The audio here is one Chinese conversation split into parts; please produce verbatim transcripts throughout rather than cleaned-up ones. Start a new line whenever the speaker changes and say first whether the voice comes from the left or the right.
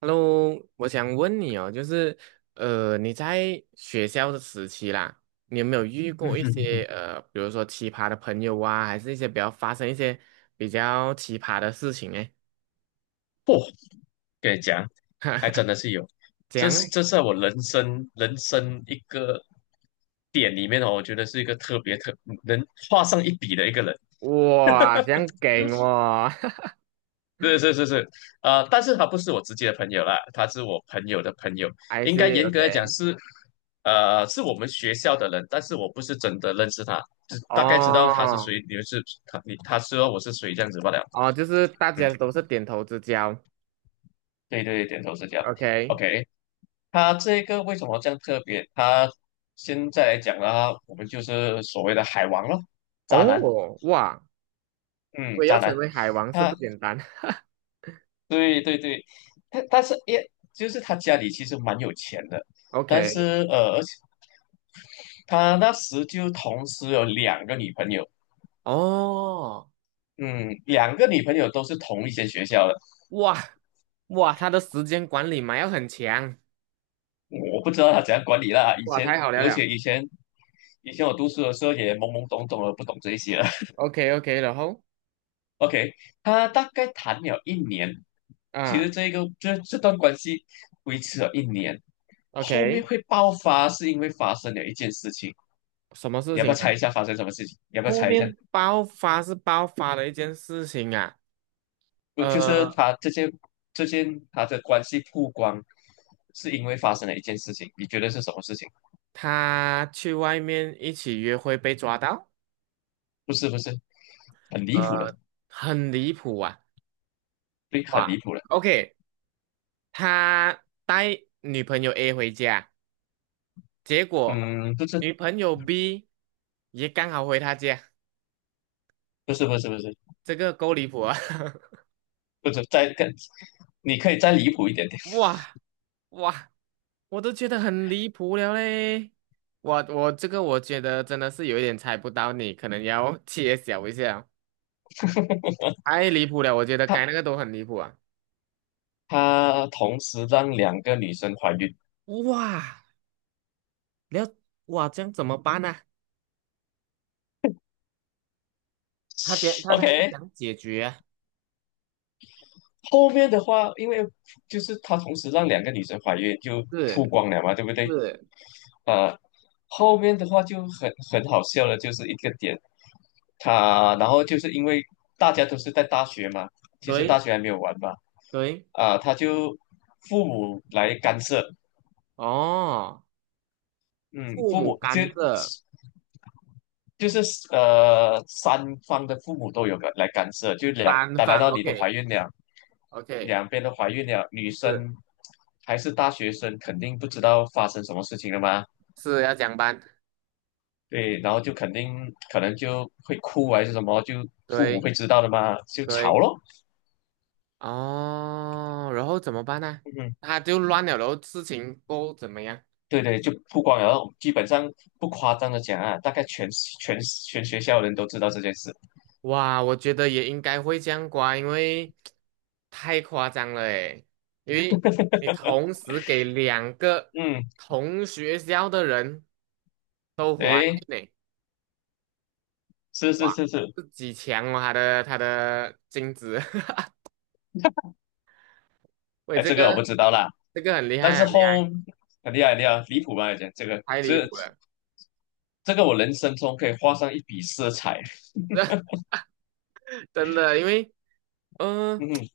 right: Hello，我想问你哦，就是呃，你在学校的时期啦，你有没有遇嗯
left: 嗯
right: 过一哼
left: 哼嗯
right: 些
left: 哼，
right: 呃，比如说奇葩的朋友啊，还是一些比较发生一些比较奇葩的事情呢？
left: 不跟你讲，还真的是有，
right: 这
left: 这
right: 样，
left: 是这是在我人生人生一个点里面哦，我觉得是一个特别特能画上一笔的一个人。
right: 哇，这样给我
left: 是是是是，呃，但是他不是我直接的朋友啦，他是我朋友的朋友，
right: ，I
left: 应该
right: see
left: 严格来讲
right: OK，
left: 是，呃，是我们学校的人，但是我不是真的认识他，只大概知道他是
right: 哦
left: 谁，你们是他你他知道我是谁这样子罢了。
right: 哦，就是大
left: 嗯。
right: 家都是点头之交
left: 对对对点头是这样。
right: ，OK，
left: OK，他这个为什么这样特别？他现在来讲呢，我们就是所谓的海王咯，渣男，
right: 哦，哇，
left: 嗯，
right: 我也要
left: 渣
right: 成
left: 男。
right: 为海王是不
left: 他
right: 简单
left: 对对对，他但是也就是他家里其实蛮有钱的，但
right: ，OK，
left: 是呃，而且他那时就同时有两个女朋友，
right: 哦。
left: 嗯，两个女朋友都是同一间学校的，
right: 哇哇，他的时间管理嘛要很强，
left: 我不知道他怎样管理啦。以
right: 哇，
left: 前，
right: 太好了
left: 而
right: 了。
left: 且以前以前我读书的时候也懵懵懂懂的，不懂这些。
right: OK OK，然后
left: OK，他大概谈了一年，其实
right: 啊
left: 这个这这段关系维持了一年，后面
right: ，OK，
left: 会爆发是因为发生了一件事情，
right: 什么事
left: 你要不
right: 情
left: 要
right: 呢？
left: 猜一下发生什么事情？你要不要
right: 后
left: 猜一下？
right: 面爆发是爆发了一件事情啊，
left: 不，就是
right: 呃，
left: 他这件这件他的关系曝光，是因为发生了一件事情，你觉得是什么事情？
right: 他去外面一起约会被抓到，
left: 不是不是，很离谱的，
right: 呃，很离谱啊，
left: 对，很离
right: 哇
left: 谱的，
right: ，OK，他带女朋友 A 回家，结果
left: 嗯，不是
right: 女朋友 B 也刚好回他家，
left: 不是不是不是
right: 这个够离谱啊，
left: 不是，再更，你可以再离谱一点点。
right: 哇哇。我都觉得很离谱了嘞。我我这个我觉得真的是有一点猜不到你，可能要揭晓一下，太离谱了，我觉得
left: 他
right: 该那个都很离谱啊。
left: 他同时让两个女生怀孕。
right: 哇，了哇，这样怎么办呢？他解他他是
left: OK，
right: 想解决啊
left: 后面的话，因为就是他同时让两个女生怀孕，就曝
right: 是
left: 光了嘛，对不对？
right: 是，
left: 啊、后面的话就很很好笑了，就是一个点，他然后就是因为大家都是在大学嘛，其实大
right: 对
left: 学还没有完嘛，
right: 对，
left: 啊、他就父母来干涉，
right: 哦，
left: 嗯，
right: 父
left: 父
right: 母
left: 母就
right: 干涉
left: 就是呃三方的父母都有来干涉，就两，
right: 三
left: 打然
right: 方
left: 到你都怀
right: ，OK
left: 孕了。
right: OK，
left: 两边都怀孕了，女
right: 是
left: 生还是大学生，肯定不知道发生什么事情了嘛。
right: 是要讲班，
left: 对，然后就肯定可能就会哭还是什么，就父母
right: 对
left: 会知道的嘛，就吵
right: 对。
left: 咯。
right: 哦，然后怎么办呢？
left: 嗯，
right: 他就乱了，然后事情够怎么样？
left: 对对，就不光有，基本上不夸张的讲啊，大概全全全学校人都知道这件事。
right: 哇，我觉得也应该会这样刮，因为太夸张了诶，因为你同时给两个
left: 嗯，
right: 同学校的人都怀孕
left: 诶，
right: 呢，
left: 是
right: 哇，
left: 是是是，
right: 自己强哦，他的他的精子，喂，
left: 哎，
right: 这
left: 这个我
right: 个
left: 不知道啦，
right: 这个很厉
left: 但
right: 害，
left: 是
right: 很厉害，
left: 后很厉害很厉害，离谱吧？讲这个，
right: 太离
left: 这
right: 谱了，
left: 这个我人生中可以画上一笔色彩。
right: 真的，因为嗯。呃
left: 嗯，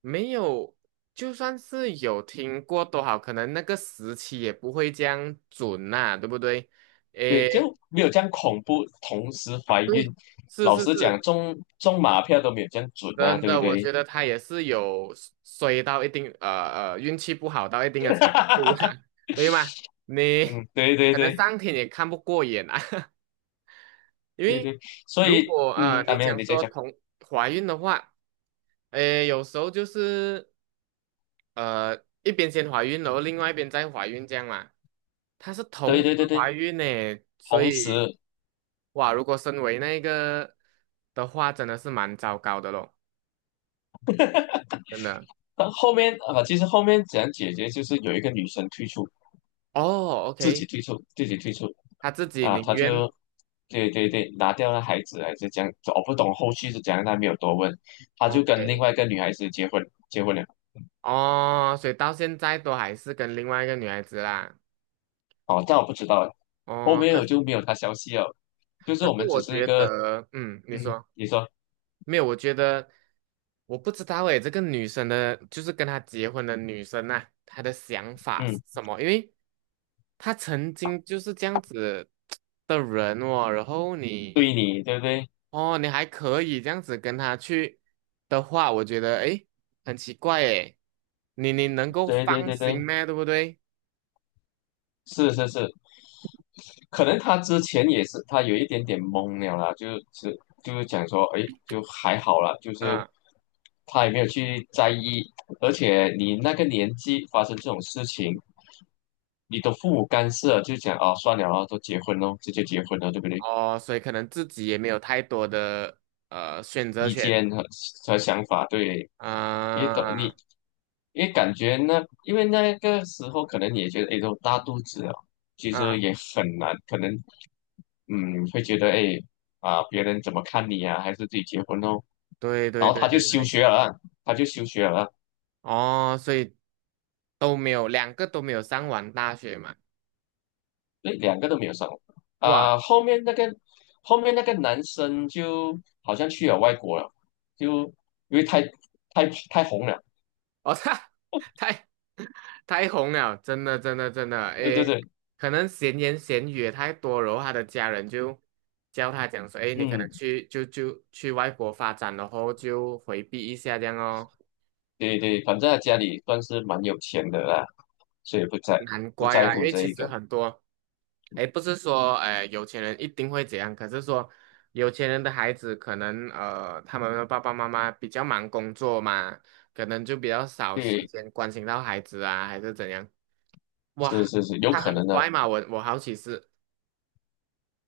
right: 没有，就算是有听过都好，可能那个时期也不会这样准呐，对不对？
left: 对，就
right: 诶，
left: 没有这样恐怖。同时怀孕，
right: 对，是
left: 老
right: 是
left: 实讲，
right: 是，
left: 中中马票都没有这样准啊，
right: 真
left: 对不
right: 的，我
left: 对？
right: 觉得他也是有衰到一定，呃呃，运气不好到一定的程度 啦，对吗？你
left: 嗯，对对
right: 可能
left: 对
right: 上天也看不过眼啊，因
left: 对
right: 为
left: 对，所
right: 如
left: 以
right: 果呃
left: 嗯啊，
right: 你
left: 没有
right: 讲
left: 你在
right: 说
left: 讲，
right: 同怀孕的话，诶，有时候就是。呃，一边先怀孕，然后另外一边再怀孕这样嘛。她是同
left: 对
right: 时
left: 对对
right: 怀
left: 对，
right: 孕呢，所
left: 同
right: 以
left: 时
right: 哇，如果身为那个的话，真的是蛮糟糕的咯，真的。
left: 到后面啊，其实后面怎样解决，就是有一个女生退出，
right: 哦
left: 自己
right: ，OK，
left: 退出，自己退出
right: 她自己
left: 啊，
right: 宁
left: 她
right: 愿
left: 就对对对，拿掉了孩子，还是讲样，我不懂后续是怎样，她没有多问，她就跟另
right: OK，
left: 外一个女孩子结婚，结婚了。
right: 哦，所以到现在都还是跟另外一个女孩子啦。
left: 哦，但我不知道，后
right: 哦，
left: 面
right: 可
left: 我就没有他消息了。就是
right: 可
left: 我
right: 是
left: 们
right: 我
left: 只是一
right: 觉
left: 个，
right: 得，嗯，你
left: 嗯，
right: 说。
left: 你说，
right: 没有，我觉得我不知道诶，这个女生的，就是跟她结婚的女生呐，她的想法是
left: 嗯，
right: 什么？因为她曾经就是这样子的人哦，然后你
left: 对你，对不对？
right: 哦，你还可以这样子跟她去的话，我觉得诶，很奇怪诶，你你能够
left: 对对
right: 放
left: 对对，
right: 心咩？对不对？
left: 是是是，可能他之前也是，他有一点点懵了啦，就是就是讲说，哎，就还好啦，就是
right: 嗯，
left: 他也没有去在意，而且你那个年纪发生这种事情，你的父母干涉，就讲啊，算了啊，都结婚咯，直接结婚了，对不对？
right: 哦，所以可能自己也没有太多的呃选择
left: 意
right: 权
left: 见和和想法，对，你懂
right: 啊
left: 你，因为感觉那，因为那个时候可能也觉得，哎，都大肚子了，其实
right: 啊，
left: 也很难，可能嗯会觉得，哎啊，别人怎么看你啊，还是自己结婚哦，
right: 对
left: 然
right: 对
left: 后他
right: 对
left: 就
right: 对
left: 休
right: 对。
left: 学了，他就休学了，
right: 哦，所以都没有，两个都没有上完大学嘛。
left: 对，两个都没有上，
right: 哇，
left: 啊、后面那个后面那个男生就好像去了外国了，就因为太太太红了，
right: 我操，太太太红了，真的真的真的，
left: 对对
right: 诶，
left: 对，
right: 可能闲言闲语也太多，然后他的家人就教他讲说，诶，你可能
left: 嗯。
right: 去就就去外国发展，然后就回避一下这样哦。
left: 对对，反正他家里算是蛮有钱的啦，所以不在
right: 难
left: 不
right: 怪
left: 在
right: 啦，因
left: 乎
right: 为
left: 这
right: 其
left: 一
right: 实
left: 个。
right: 很多。哎，不是说哎有钱人一定会怎样，可是说有钱人的孩子可能呃，他们的爸爸妈妈比较忙工作嘛，可能就比较少时
left: 对，
right: 间关心到孩子啊，还是怎样？
left: 是
right: 哇，
left: 是是，有
right: 他
left: 可
right: 很
left: 能呢，
right: 拽嘛，我我好奇是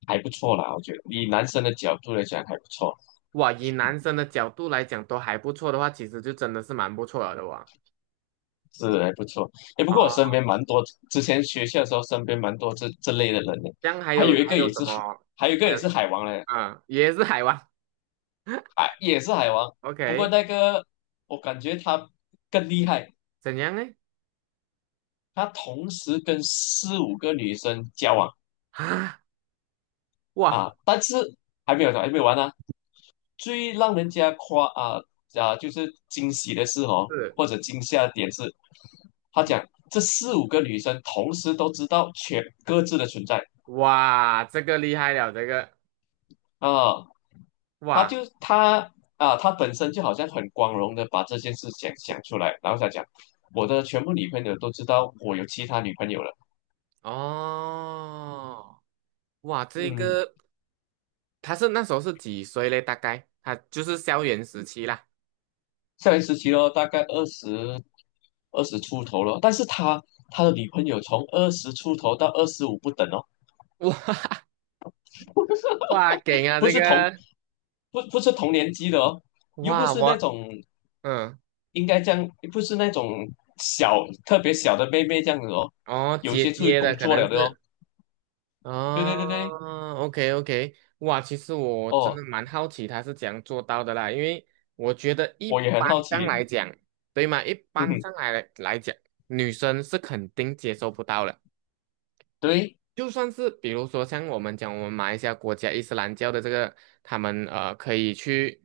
left: 还不错啦，我觉得以男生的角度来讲还不错，
right: 哇，以男生的角度来讲都还不错的话，其实就真的是蛮不错了的哇。
left: 是还不错。哎，不过我
right: 哦，
left: 身边蛮多，之前学校的时候身边蛮多这这类的人呢，
right: 这样还
left: 还有
right: 有
left: 一
right: 还
left: 个
right: 有
left: 也
right: 什
left: 是海，
right: 么？
left: 还有一个
right: 还
left: 也
right: 有
left: 是海王嘞，
right: 啊，嗯也是海王
left: 海也是海王，不过
right: ，OK，
left: 那个我感觉他更厉害，
right: 怎样呢？
left: 他同时跟四五个女生交往
right: 啊，哇，
left: 啊，但是还没有还没有完呢、最让人家夸啊啊，就是惊喜的是哦，
right: 是
left: 或者惊吓的点是，他讲这四五个女生同时都知道全各自的存在
right: 哇，这个厉害了，这个
left: 啊，他
right: 哇。
left: 就他啊，他本身就好像很光荣的把这件事想想出来，然后再讲我的全部女朋友都知道我有其他女朋友了，
right: 哦，哇，这
left: 嗯，
right: 个他是那时候是几岁嘞？大概他就是校园时期啦。
left: 校园时期咯，大概二十二十出头了，但是他他的女朋友从二十出头到二十五不等哦。
right: 哇 哇，给啊
left: 不
right: 这
left: 是同
right: 个，
left: 不不是同年级的哦，又不
right: 哇
left: 是那
right: 我
left: 种
right: 嗯，
left: 应该这样，不是那种小特别小的妹妹这样子哦，
right: 哦
left: 有
right: 姐
left: 些出去
right: 姐
left: 工
right: 的可
left: 作
right: 能
left: 了的哦。
right: 是
left: 对对对对，
right: 哦，OK OK，哇，其实我真
left: 哦，
right: 的蛮好奇他是怎样做到的啦，因为我觉得一
left: 我也很好
right: 般上
left: 奇，
right: 来讲，对吗？一
left: 嗯
right: 般
left: 哼，
right: 上来来讲，女生是肯定接受不到的。
left: 对，
right: 就算是比如说像我们讲我们马来西亚国家伊斯兰教的这个，他们呃可以去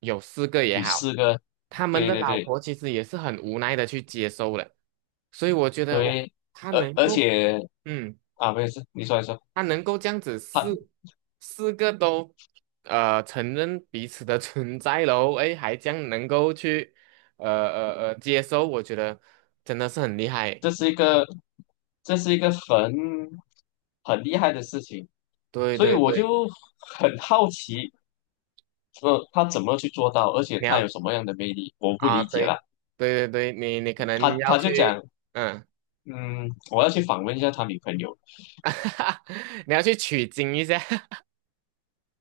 right: 有四个也
left: 举四
right: 好，
left: 个，
right: 他们
left: 对
right: 的
left: 对
right: 老
left: 对
right: 婆其实也是很无奈的去接受了，所以我觉得哇，
left: 对，
right: 他
left: 而
right: 能
left: 而
right: 够
left: 且
right: 嗯，
left: 啊，没有事，你说一说，
right: 他能够这样子四
left: 他
right: 四个都呃承认彼此的 存在喽，诶，还将能够去呃呃呃接受，我觉得真的是很厉害，
left: 这是一个这是一个很很厉害的事情，
right: 对
left: 所以
right: 对
left: 我
right: 对，
left: 就很好奇，说他怎么去做到，而且
right: 你
left: 他有
right: 要。
left: 什么样的魅力，我不
right: 啊，
left: 理解了。
right: 对，对对对，你你可
left: 他
right: 能要
left: 他就
right: 去，
left: 讲，
right: 嗯，
left: 嗯，我要去访问一下他女朋友。
right: 你要去取经一下，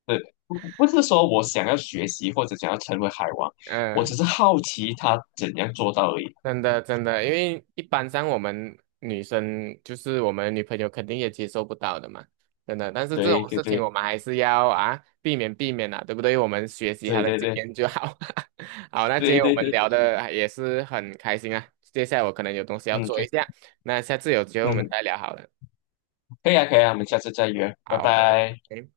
left: 对，不不是说我想要学习或者想要成为海王，我
right: 嗯，
left: 只是好奇他怎样做到而已。
right: 真的真的，因为一般上我们女生就是我们女朋友肯定也接受不到的嘛，真的。但是这
left: 对
right: 种
left: 对
right: 事情
left: 对
right: 我们还是要啊避免避免啊，对不对？我们学习她
left: 对
right: 的
left: 对
right: 经
left: 对
right: 验就好。好，那今
left: 对
right: 天我
left: 对
right: 们
left: 对，
right: 聊的也是很开心啊，接下来我可能有东西要
left: 嗯，
right: 做
left: 可
right: 一
left: 以
right: 下，那下次有机会我们
left: 嗯，
right: 再聊好了。
left: 可以啊可以啊，我们下次再约，拜
right: 好，拜
left: 拜。
right: 拜。